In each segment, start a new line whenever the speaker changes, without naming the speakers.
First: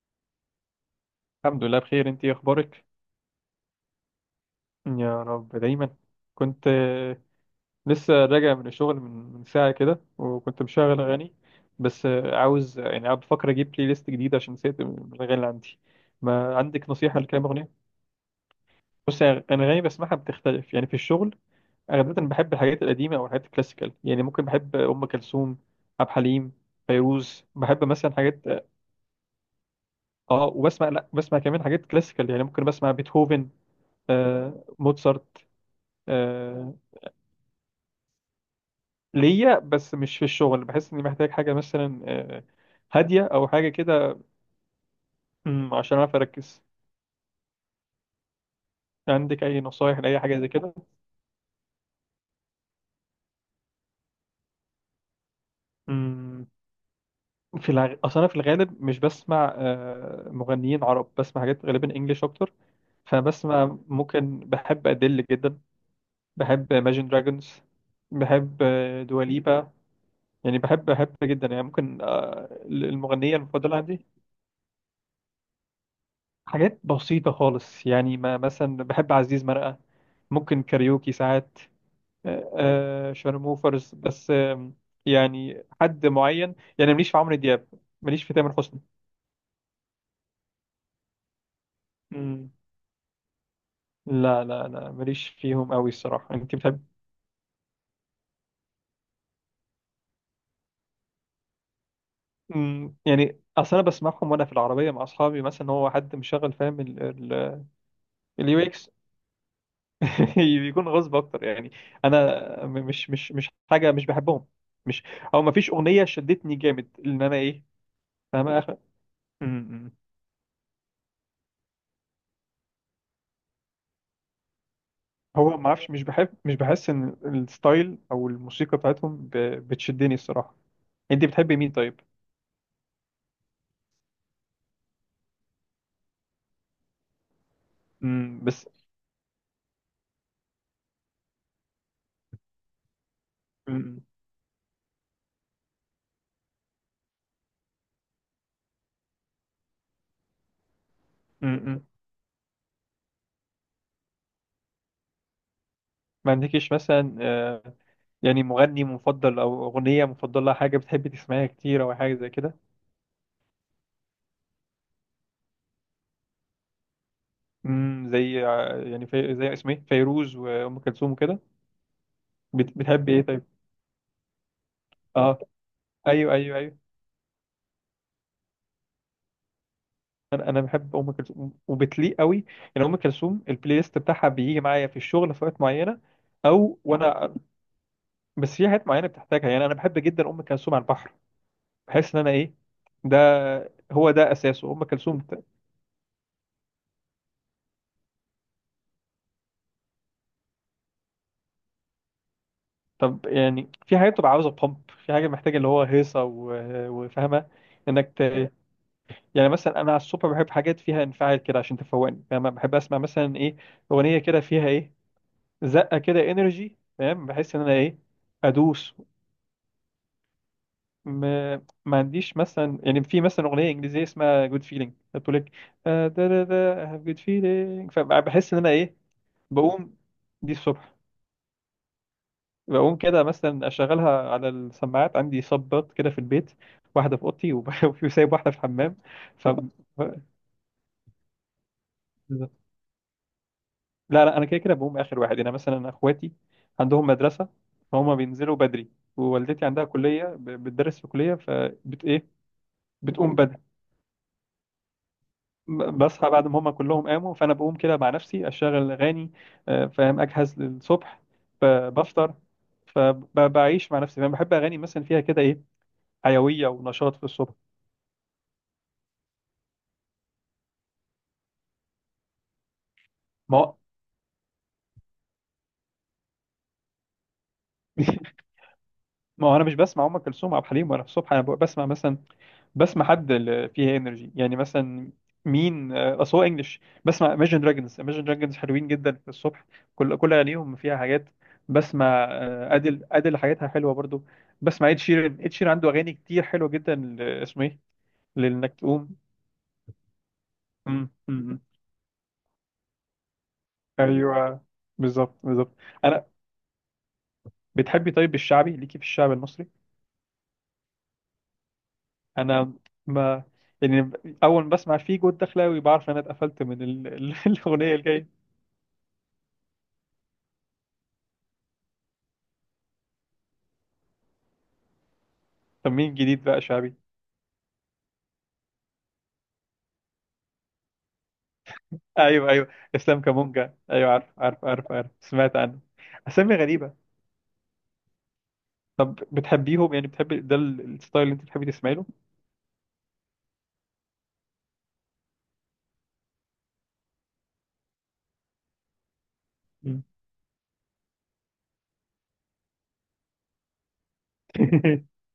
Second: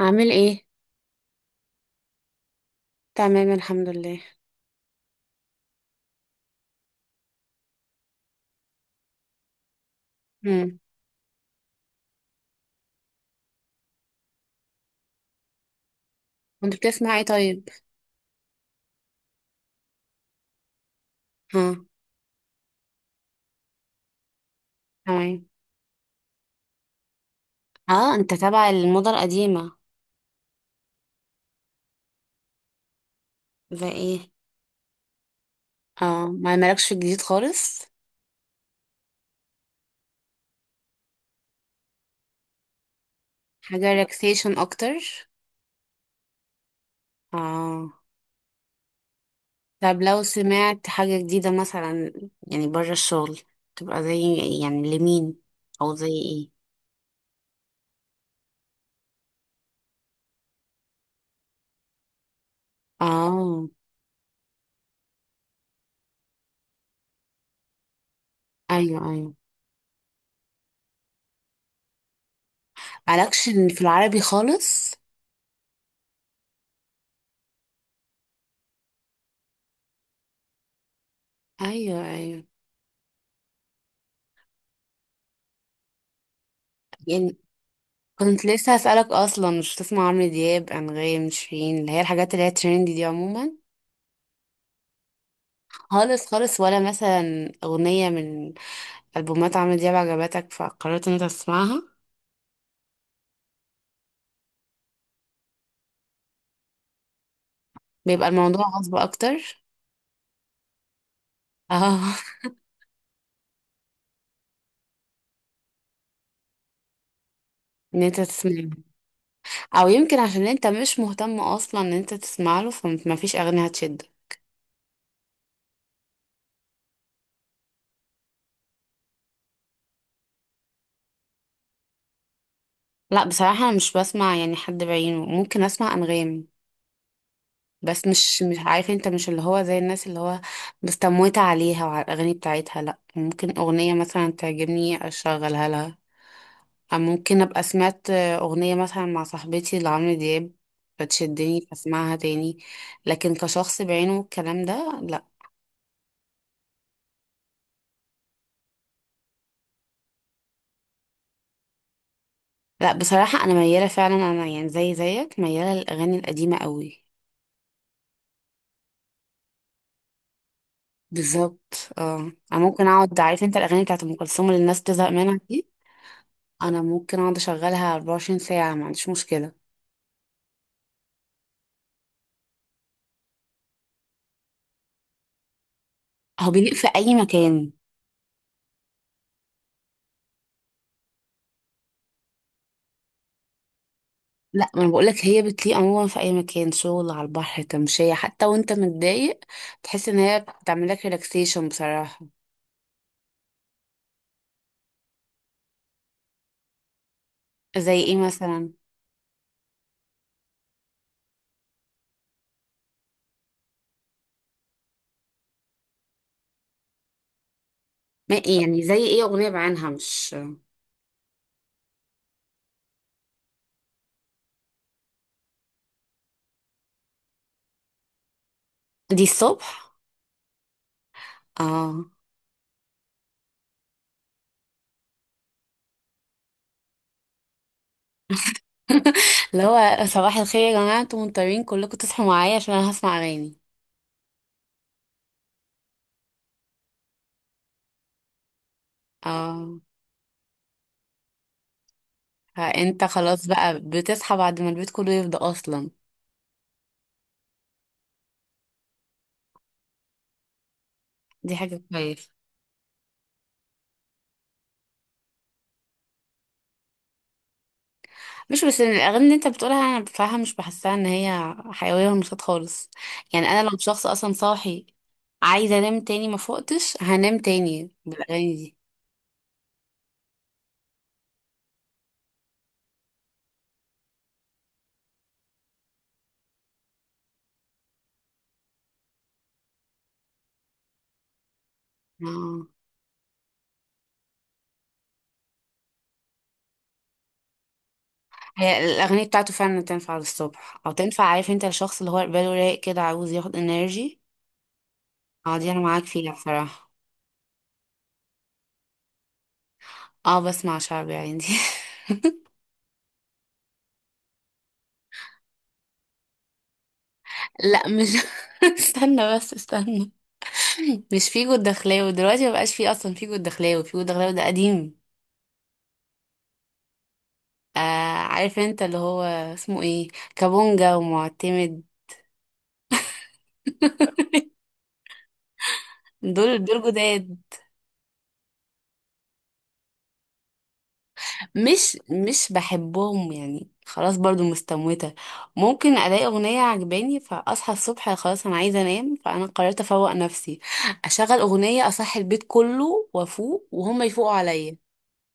عامل ايه؟
الحمد لله بخير، انت ايه اخبارك؟
تمام، الحمد لله.
يا رب دايما. كنت لسه راجع من الشغل من ساعه كده، وكنت
امم.
مشغل اغاني. بس عاوز يعني قاعد بفكر اجيب بلاي ليست جديده عشان نسيت الاغاني اللي عندي. ما
كنت
عندك
بتسمع
نصيحه
ايه
لكام
طيب؟
اغنيه؟ بص، يعني انا اغاني بسمعها بتختلف يعني في الشغل.
ها.
غالبا بحب الحاجات القديمه او الحاجات الكلاسيكال، يعني ممكن بحب ام
تمام.
كلثوم، عبد الحليم، فيروز، بحب مثلا
اه، انت
حاجات.
تابع الموضة القديمة.
اه، وبسمع، لا بسمع كمان حاجات كلاسيكال، يعني ممكن بسمع بيتهوفن،
زي ايه؟
موتسارت.
اه، ما
آه،
مالكش في الجديد خالص.
ليا بس مش في الشغل، بحس اني محتاج حاجه مثلا هاديه او حاجه
حاجة
كده.
ريلاكسيشن اكتر.
عشان اعرف اركز.
اه.
عندك اي نصايح
طب
لاي
لو
حاجه زي كده؟
سمعت حاجة جديدة مثلا، يعني بره الشغل، تبقى زي، يعني لمين او زي
مم،
ايه؟
اصلا في الغالب مش بسمع مغنيين عرب، بسمع حاجات غالبا انجليش اكتر.
اه،
فبسمع ممكن بحب أدل جدا. بحب Imagine Dragons. بحب
ايوه ايوه،
دواليبا، يعني بحب جدا يعني، ممكن المغنية
مالكش
المفضلة
في
عندي،
العربي خالص.
حاجات بسيطة خالص يعني، ما مثلا بحب عزيز مرقة، ممكن كاريوكي ساعات،
ايوه ايوه،
شارموفرز. بس يعني حد معين يعني، ماليش في عمرو
يعني
دياب، ماليش في
كنت
تامر
لسه
حسني.
هسألك أصلا، مش بتسمع عمرو دياب، أنغام، شيرين، اللي هي الحاجات اللي هي
مم.
تريندي دي عموما؟
لا، لا، لا، ماليش فيهم قوي
خالص
الصراحة. انت
خالص. ولا
بتحب؟
مثلا أغنية من ألبومات عمرو دياب عجبتك فقررت إن أنت تسمعها؟
مم. يعني اصل انا بسمعهم وانا في العربية مع اصحابي، مثلا هو حد مشغل، فاهم؟
بيبقى
اليو
الموضوع
اكس.
غصب أكتر.
بيكون غصب اكتر يعني.
اه.
انا، مش حاجة مش بحبهم، مش... او مفيش اغنية شدتني جامد ان انا ايه،
إن أنت
فاهم؟
تسمعها.
م-
أو
م.
يمكن عشان أنت مش مهتم أصلا إن أنت تسمع له، فمفيش أغنية هتشد.
هو ما اعرفش، مش بحس ان الستايل او الموسيقى بتاعتهم بتشدني الصراحه. انت بتحبي مين طيب؟
لا، بصراحة أنا مش بسمع يعني حد بعينه. ممكن أسمع أنغام، بس مش
بس...
عارف انت، مش اللي هو زي الناس اللي هو مستموتة عليها وعلى الأغاني بتاعتها، لأ. ممكن
م-
أغنية
م.
مثلا تعجبني أشغلها لها، أو ممكن أبقى سمعت أغنية مثلا مع صاحبتي لعمرو دياب
م-
فتشدني
م.
فاسمعها تاني. لكن كشخص بعينه والكلام ده، لأ.
ما عندكيش مثلا يعني مغني مفضل او اغنيه مفضله، حاجه بتحبي تسمعيها كتير او حاجه زي كده؟
لأ بصراحة، أنا ميالة فعلا، أنا يعني زي زيك ميالة للأغاني القديمة قوي.
زي يعني زي اسمه ايه فيروز وام كلثوم وكده.
بالظبط. اه، أنا ممكن
بتحبي
أقعد،
ايه
عارف
طيب؟
انت الأغاني بتاعت أم كلثوم اللي الناس تزهق منها
اه،
دي؟
ايوه، ايوه، ايوه،
أنا ممكن أقعد أشغلها 24 ساعة ما عنديش مشكلة.
انا بحب ام كلثوم، وبتليق قوي. يعني ام كلثوم البلاي ليست بتاعها بيجي معايا في الشغل في وقت معينه،
هو بيليق
او
في اي
وانا،
مكان.
بس في حاجات معينه بتحتاجها، يعني انا بحب جدا ام كلثوم على البحر، بحس ان انا ايه، ده، هو ده
لا،
اساسه
ما
ام
انا بقولك
كلثوم.
هي بتليق عموما في اي مكان، شغل، على البحر، تمشية، حتى وانت متضايق تحس ان هي بتعمل لك ريلاكسيشن بصراحة.
طب يعني، في حاجات بتبقى عاوزه بامب، في حاجه محتاجه اللي هو هيصه و- وفاهمه.
زي
انك
ايه
ت...
مثلا؟
يعني مثلا انا على الصبح بحب حاجات فيها انفعال كده عشان تفوقني، فاهمه؟ بحب اسمع مثلا ايه، اغنيه كده فيها ايه، زقه كده، انرجي، فاهم؟ بحس ان انا ايه،
ما إيه يعني،
ادوس.
زي ايه؟ اغنية بعينها مش.
م... ما عنديش مثلا، يعني في مثلا اغنيه انجليزيه اسمها جود فيلينج بتقول لك دا دا دا I have good feeling، فبحس ان انا ايه،
دي الصبح؟
بقوم. دي الصبح.
اه.
بقوم كده مثلا اشغلها على السماعات، عندي صبات كده في البيت، واحده في اوضتي وفي سايب واحده في الحمام. ف
اللي هو صباح الخير يا جماعة، انتوا مضطرين كلكم تصحوا معايا عشان انا هسمع اغاني.
لا، لا، انا كده كده بقوم اخر واحد، انا مثلا اخواتي عندهم مدرسه، فهم بينزلوا بدري، ووالدتي
اه،
عندها كليه، بتدرس في كليه، فبت ايه.
فانت
بتقوم
خلاص
بدري.
بقى بتصحى بعد ما البيت كله يفضى
ب-
اصلا.
بصحى بعد ما هم كلهم قاموا، فانا بقوم كده مع نفسي، اشغل اغاني، فاهم؟ اجهز للصبح،
دي حاجة
ب-
كويسة.
بفطر فبعيش مع نفسي، فاهم؟ بحب اغاني مثلا فيها كده ايه، حيويه ونشاط في الصبح.
مش بس الاغاني اللي انت بتقولها، انا بصراحه مش بحسها ان هي حيويه ونشاط خالص. يعني
ما
انا
هو...
لو شخص اصلا صاحي عايزه انام تاني، ما فقتش هنام تاني بالاغاني دي.
ما هو انا مش بسمع ام كلثوم وعبد الحليم وانا في الصبح، انا ببقى بسمع مثلا، بسمع حد اللي فيه انرجي، يعني مثلا مين، اصل هو انجلش، بسمع Imagine Dragons. Imagine Dragons حلوين جدا في الصبح، كل اغانيهم فيها حاجات. بسمع
اه،
ادل، ادل حاجاتها حلوه برضو. بسمع اد شيران، اد شيران عنده اغاني كتير حلوه جدا، اسمه ايه، لانك
هي
تقوم.
الاغاني بتاعته فعلا تنفع للصبح، او
مم،
تنفع
مم،
عارف
مم.
انت الشخص اللي هو باله رايق كده عاوز ياخد انرجي.
ايوه، بالظبط،
اه، دي
بالظبط.
انا معاك
انا،
فيها بصراحه.
بتحبي طيب الشعبي، ليكي في الشعب المصري؟
اه، بسمع شعبي عندي.
انا، ما، يعني، اول ما بسمع فيجو الدخلاوي، بعرف انا اتقفلت من
لا،
الاغنيه
مش.
الجايه.
استنى بس استنى، مش فيجو الدخلاوي دلوقتي. مبقاش فيه اصلا فيجو الدخلاوي. فيجو الدخلاوي ده قديم.
طب مين جديد بقى شعبي؟
آه، عارف انت اللي هو اسمه ايه، كابونجا ومعتمد.
ايوه، ايوه، اسلام كامونجا، ايوه، عارف، عارف، عارف، عارف، سمعت عنه. اسامي
دول دول
غريبه.
جداد.
طب بتحبيهم يعني؟ بتحبي ده، ال- الستايل اللي انت بتحبي تسمعي
مش
له؟
مش بحبهم يعني، خلاص، برضو مستموتة. ممكن الاقي اغنية عجباني فاصحى الصبح، خلاص انا عايزة انام، فانا قررت
مم.
افوق نفسي. اشغل اغنية، اصحي البيت كله وافوق وهم يفوقوا عليا.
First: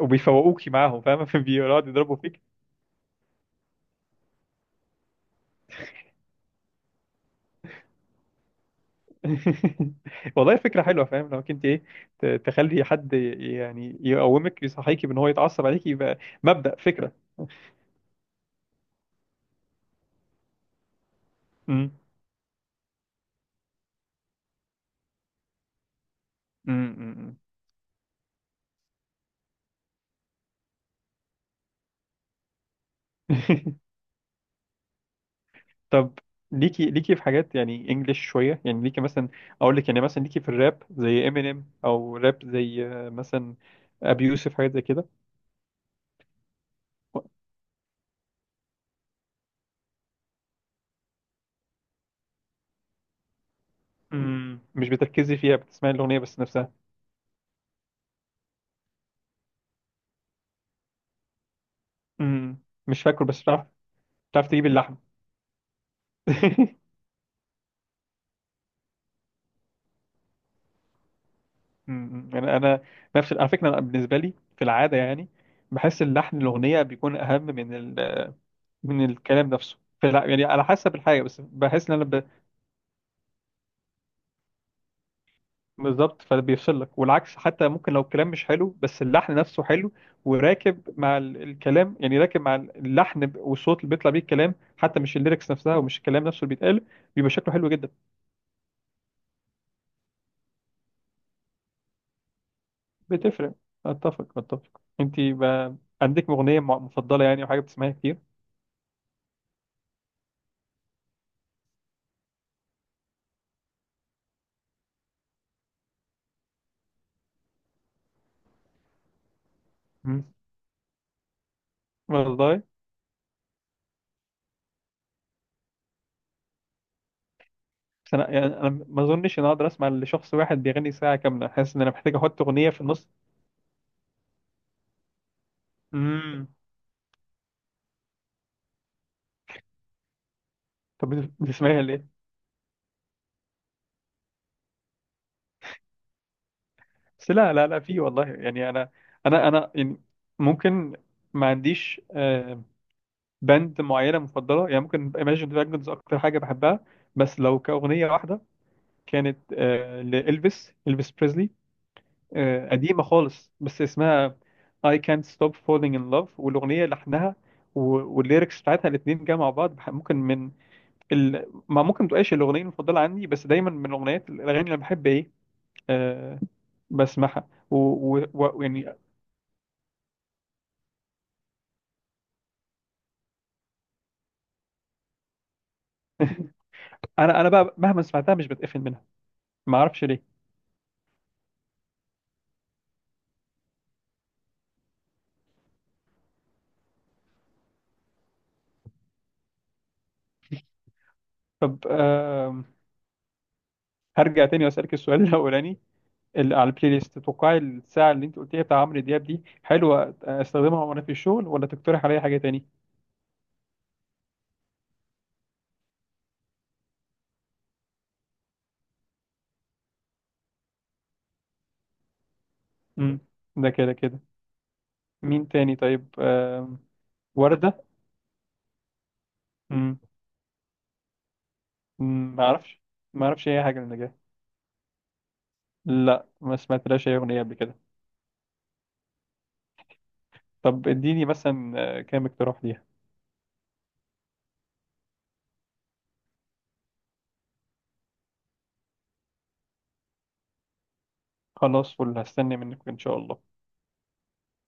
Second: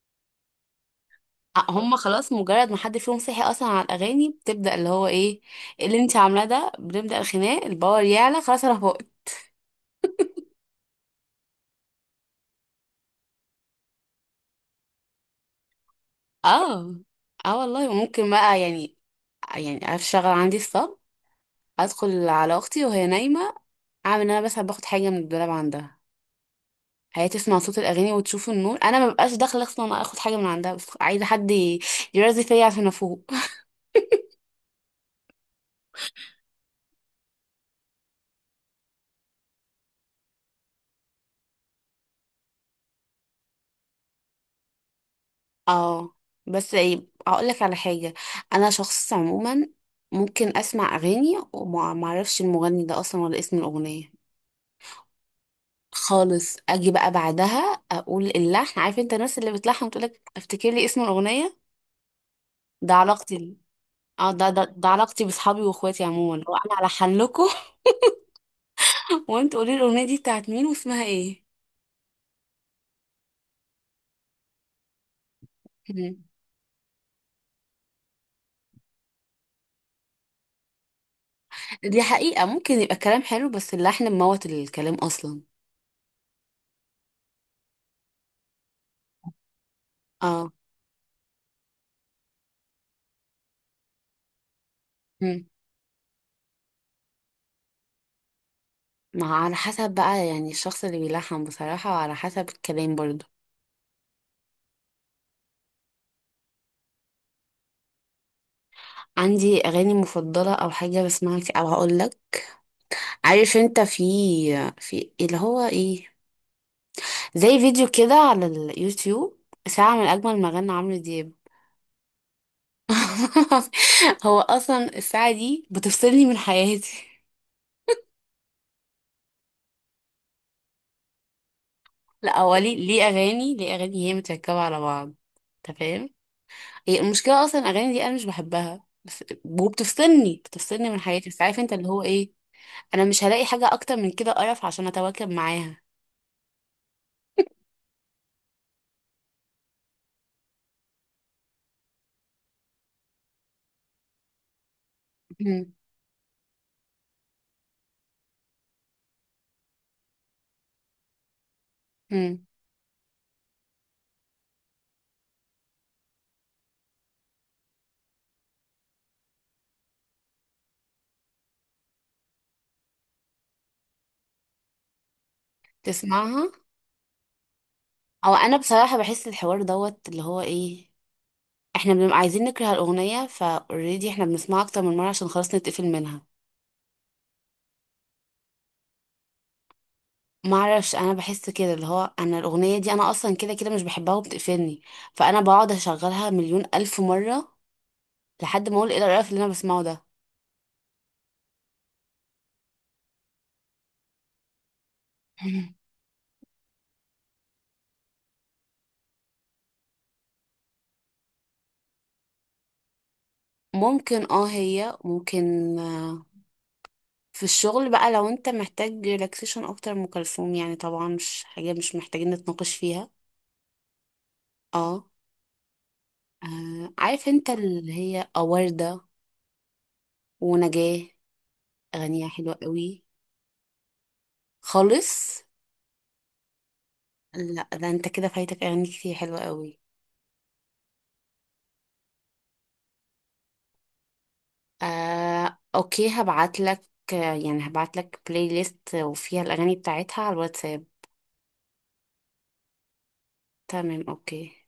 وبيفوقوكي معاهم، فاهمه؟ بيقعدوا
هم
يضربوا
خلاص
فيك.
مجرد ما حد فيهم صحي اصلا على الاغاني بتبدأ، اللي هو ايه، إيه اللي انت عاملاه ده. بنبدأ الخناق، الباور يعلى، خلاص انا فوقت.
والله فكره حلوه، فاهم؟ لو كنت ايه، تخلي حد يعني يقومك، يصحيكي بان هو يتعصب عليكي، يبقى مبدأ
اه.
فكره.
اه والله. وممكن بقى يعني اشتغل عندي الصبح، ادخل على اختي وهي نايمه، اعمل ان انا بس باخد حاجه من الدولاب عندها. هي
امم.
تسمع صوت الاغاني وتشوف النور، انا مبقاش داخله اصلا، انا اخد حاجه من عندها بس عايزه حد يرازي فيا عشان افوق.
طب ليكي في حاجات يعني انجلش شويه، يعني ليكي مثلا، اقول لك يعني مثلا ليكي في الراب زي امينيم او راب زي مثلا ابي يوسف، حاجات زي كده؟
اه، بس ايه، هقول لك على حاجه. انا شخص عموما ممكن اسمع اغاني وما ما اعرفش المغني ده اصلا ولا اسم الاغنيه
امم. مش بتركزي فيها، بتسمعي الاغنيه بس
خالص.
نفسها؟
اجي بقى بعدها اقول اللحن، عارف انت الناس اللي بتلحن وتقولك افتكر لي اسم الاغنيه؟
امم.
ده
مش فاكره بس
علاقتي.
بتعرف،
اه،
بتعرف
ده ده,
تجيب
ده
اللحن؟
علاقتي باصحابي واخواتي عموما، لو انا الحن لكم وانتوا قولي لي الاغنيه دي بتاعت مين واسمها ايه.
انا نفس على فكره، أنا بالنسبه لي في العاده يعني، بحس
مم.
اللحن الاغنيه بيكون اهم من ال... آه، من الكلام نفسه. فلا يعني على حسب الحاجه، بس بحس ان
دي
انا،
حقيقه، ممكن يبقى الكلام حلو بس اللحن مموت الكلام اصلا.
بالظبط، فبيفصلك، والعكس حتى ممكن لو الكلام مش حلو بس اللحن نفسه حلو،
اه.
وراكب مع ال- الكلام، يعني راكب مع اللحن، والصوت اللي بيطلع بيه الكلام حتى، مش
مم.
الليركس نفسها ومش الكلام نفسه اللي بيتقال، بيبقى شكله حلو جدا.
ما على حسب بقى، يعني الشخص اللي بيلحن بصراحه، وعلى حسب الكلام برضو.
بتفرق. اتفق، اتفق. انت بقى عندك اغنيه مفضله يعني، او حاجه بتسمعيها كتير؟
عندي اغاني مفضله او حاجه بسمعها كتير- او هقول لك، عارف انت، في اللي هو ايه، زي فيديو كده على اليوتيوب، ساعة من
مم.
أجمل مغنى عمرو دياب.
والله.
هو أصلا الساعة دي بتفصلني من حياتي.
بس انا يعني انا ما اظنش ان أنا اقدر اسمع لشخص واحد بيغني ساعه كامله، حاسس ان انا محتاج
لا
احط
هو
اغنيه
ليه
في
ليه
النص.
أغاني، ليه أغاني؟ هي متركبة على بعض، أنت فاهم.
امم.
هي المشكلة أصلا الأغاني دي أنا مش بحبها بس، وبتفصلني بتفصلني من حياتي،
طب
بس عارف أنت
بتسمعيها
اللي هو
ليه؟
إيه، أنا مش هلاقي حاجة أكتر من كده قرف عشان أتواكب معاها.
بس لا، لا، لا، في والله يعني، انا، انا يعني، ممكن، ما عنديش باند معينه مفضله يعني، ممكن Imagine
مم.
Dragons اكتر حاجه بحبها. بس لو كاغنيه واحده، كانت لإلفيس، إلفيس بريزلي،
مم.
قديمه خالص بس اسمها I Can't Stop Falling in Love، والاغنيه لحنها و- والليركس بتاعتها الاثنين جاء مع بعض، ممكن من ما ممكن تبقاش الاغنيه المفضله عندي، بس دايما من الاغاني اللي أنا بحب ايه، آه،
تسمعها.
بسمعها
أو أنا
ويعني
بصراحة بحس الحوار دوت اللي هو إيه، احنا بنبقى عايزين نكره الاغنيه فاوريدي، احنا بنسمعها اكتر من مره عشان خلاص نتقفل منها.
انا بقى مهما سمعتها مش بتقفل منها، ما اعرفش ليه.
ما اعرفش، انا بحس كده اللي هو انا الاغنيه دي انا اصلا كده كده مش بحبها وبتقفلني، فانا بقعد اشغلها مليون الف مره لحد ما اقول ايه القرف اللي انا بسمعه ده.
طب هرجع تاني واسالك السؤال الاولاني، اللي على البلاي ليست، تتوقعي الساعه اللي انت قلتيها بتاع عمرو دياب دي حلوه استخدمها وانا في الشغل، ولا تقترح عليا حاجه تاني؟
ممكن اه، هي ممكن. آه، في الشغل بقى، لو انت محتاج ريلاكسيشن اكتر من ام كلثوم، يعني طبعا مش حاجه مش محتاجين نتناقش فيها.
امم، ده كده كده.
اه.
مين تاني طيب؟
عارف انت
وردة.
اللي هي وردة
امم،
ونجاة. اغانيها
ما
حلوه
اعرفش،
قوي.
ما اعرفش اي حاجه للنجاة.
خالص.
لا، ما سمعتلاش اي اغنيه قبل
لا،
كده.
ده انت كده فايتك اغاني كتير حلوة قوي.
طب اديني مثلا كام اقتراح ليها.
اوكي، هبعت لك، يعني هبعت لك بلاي ليست وفيها الاغاني بتاعتها على الواتساب.
خلاص، فل هستنى منك ان شاء الله.
تمام، اوكي.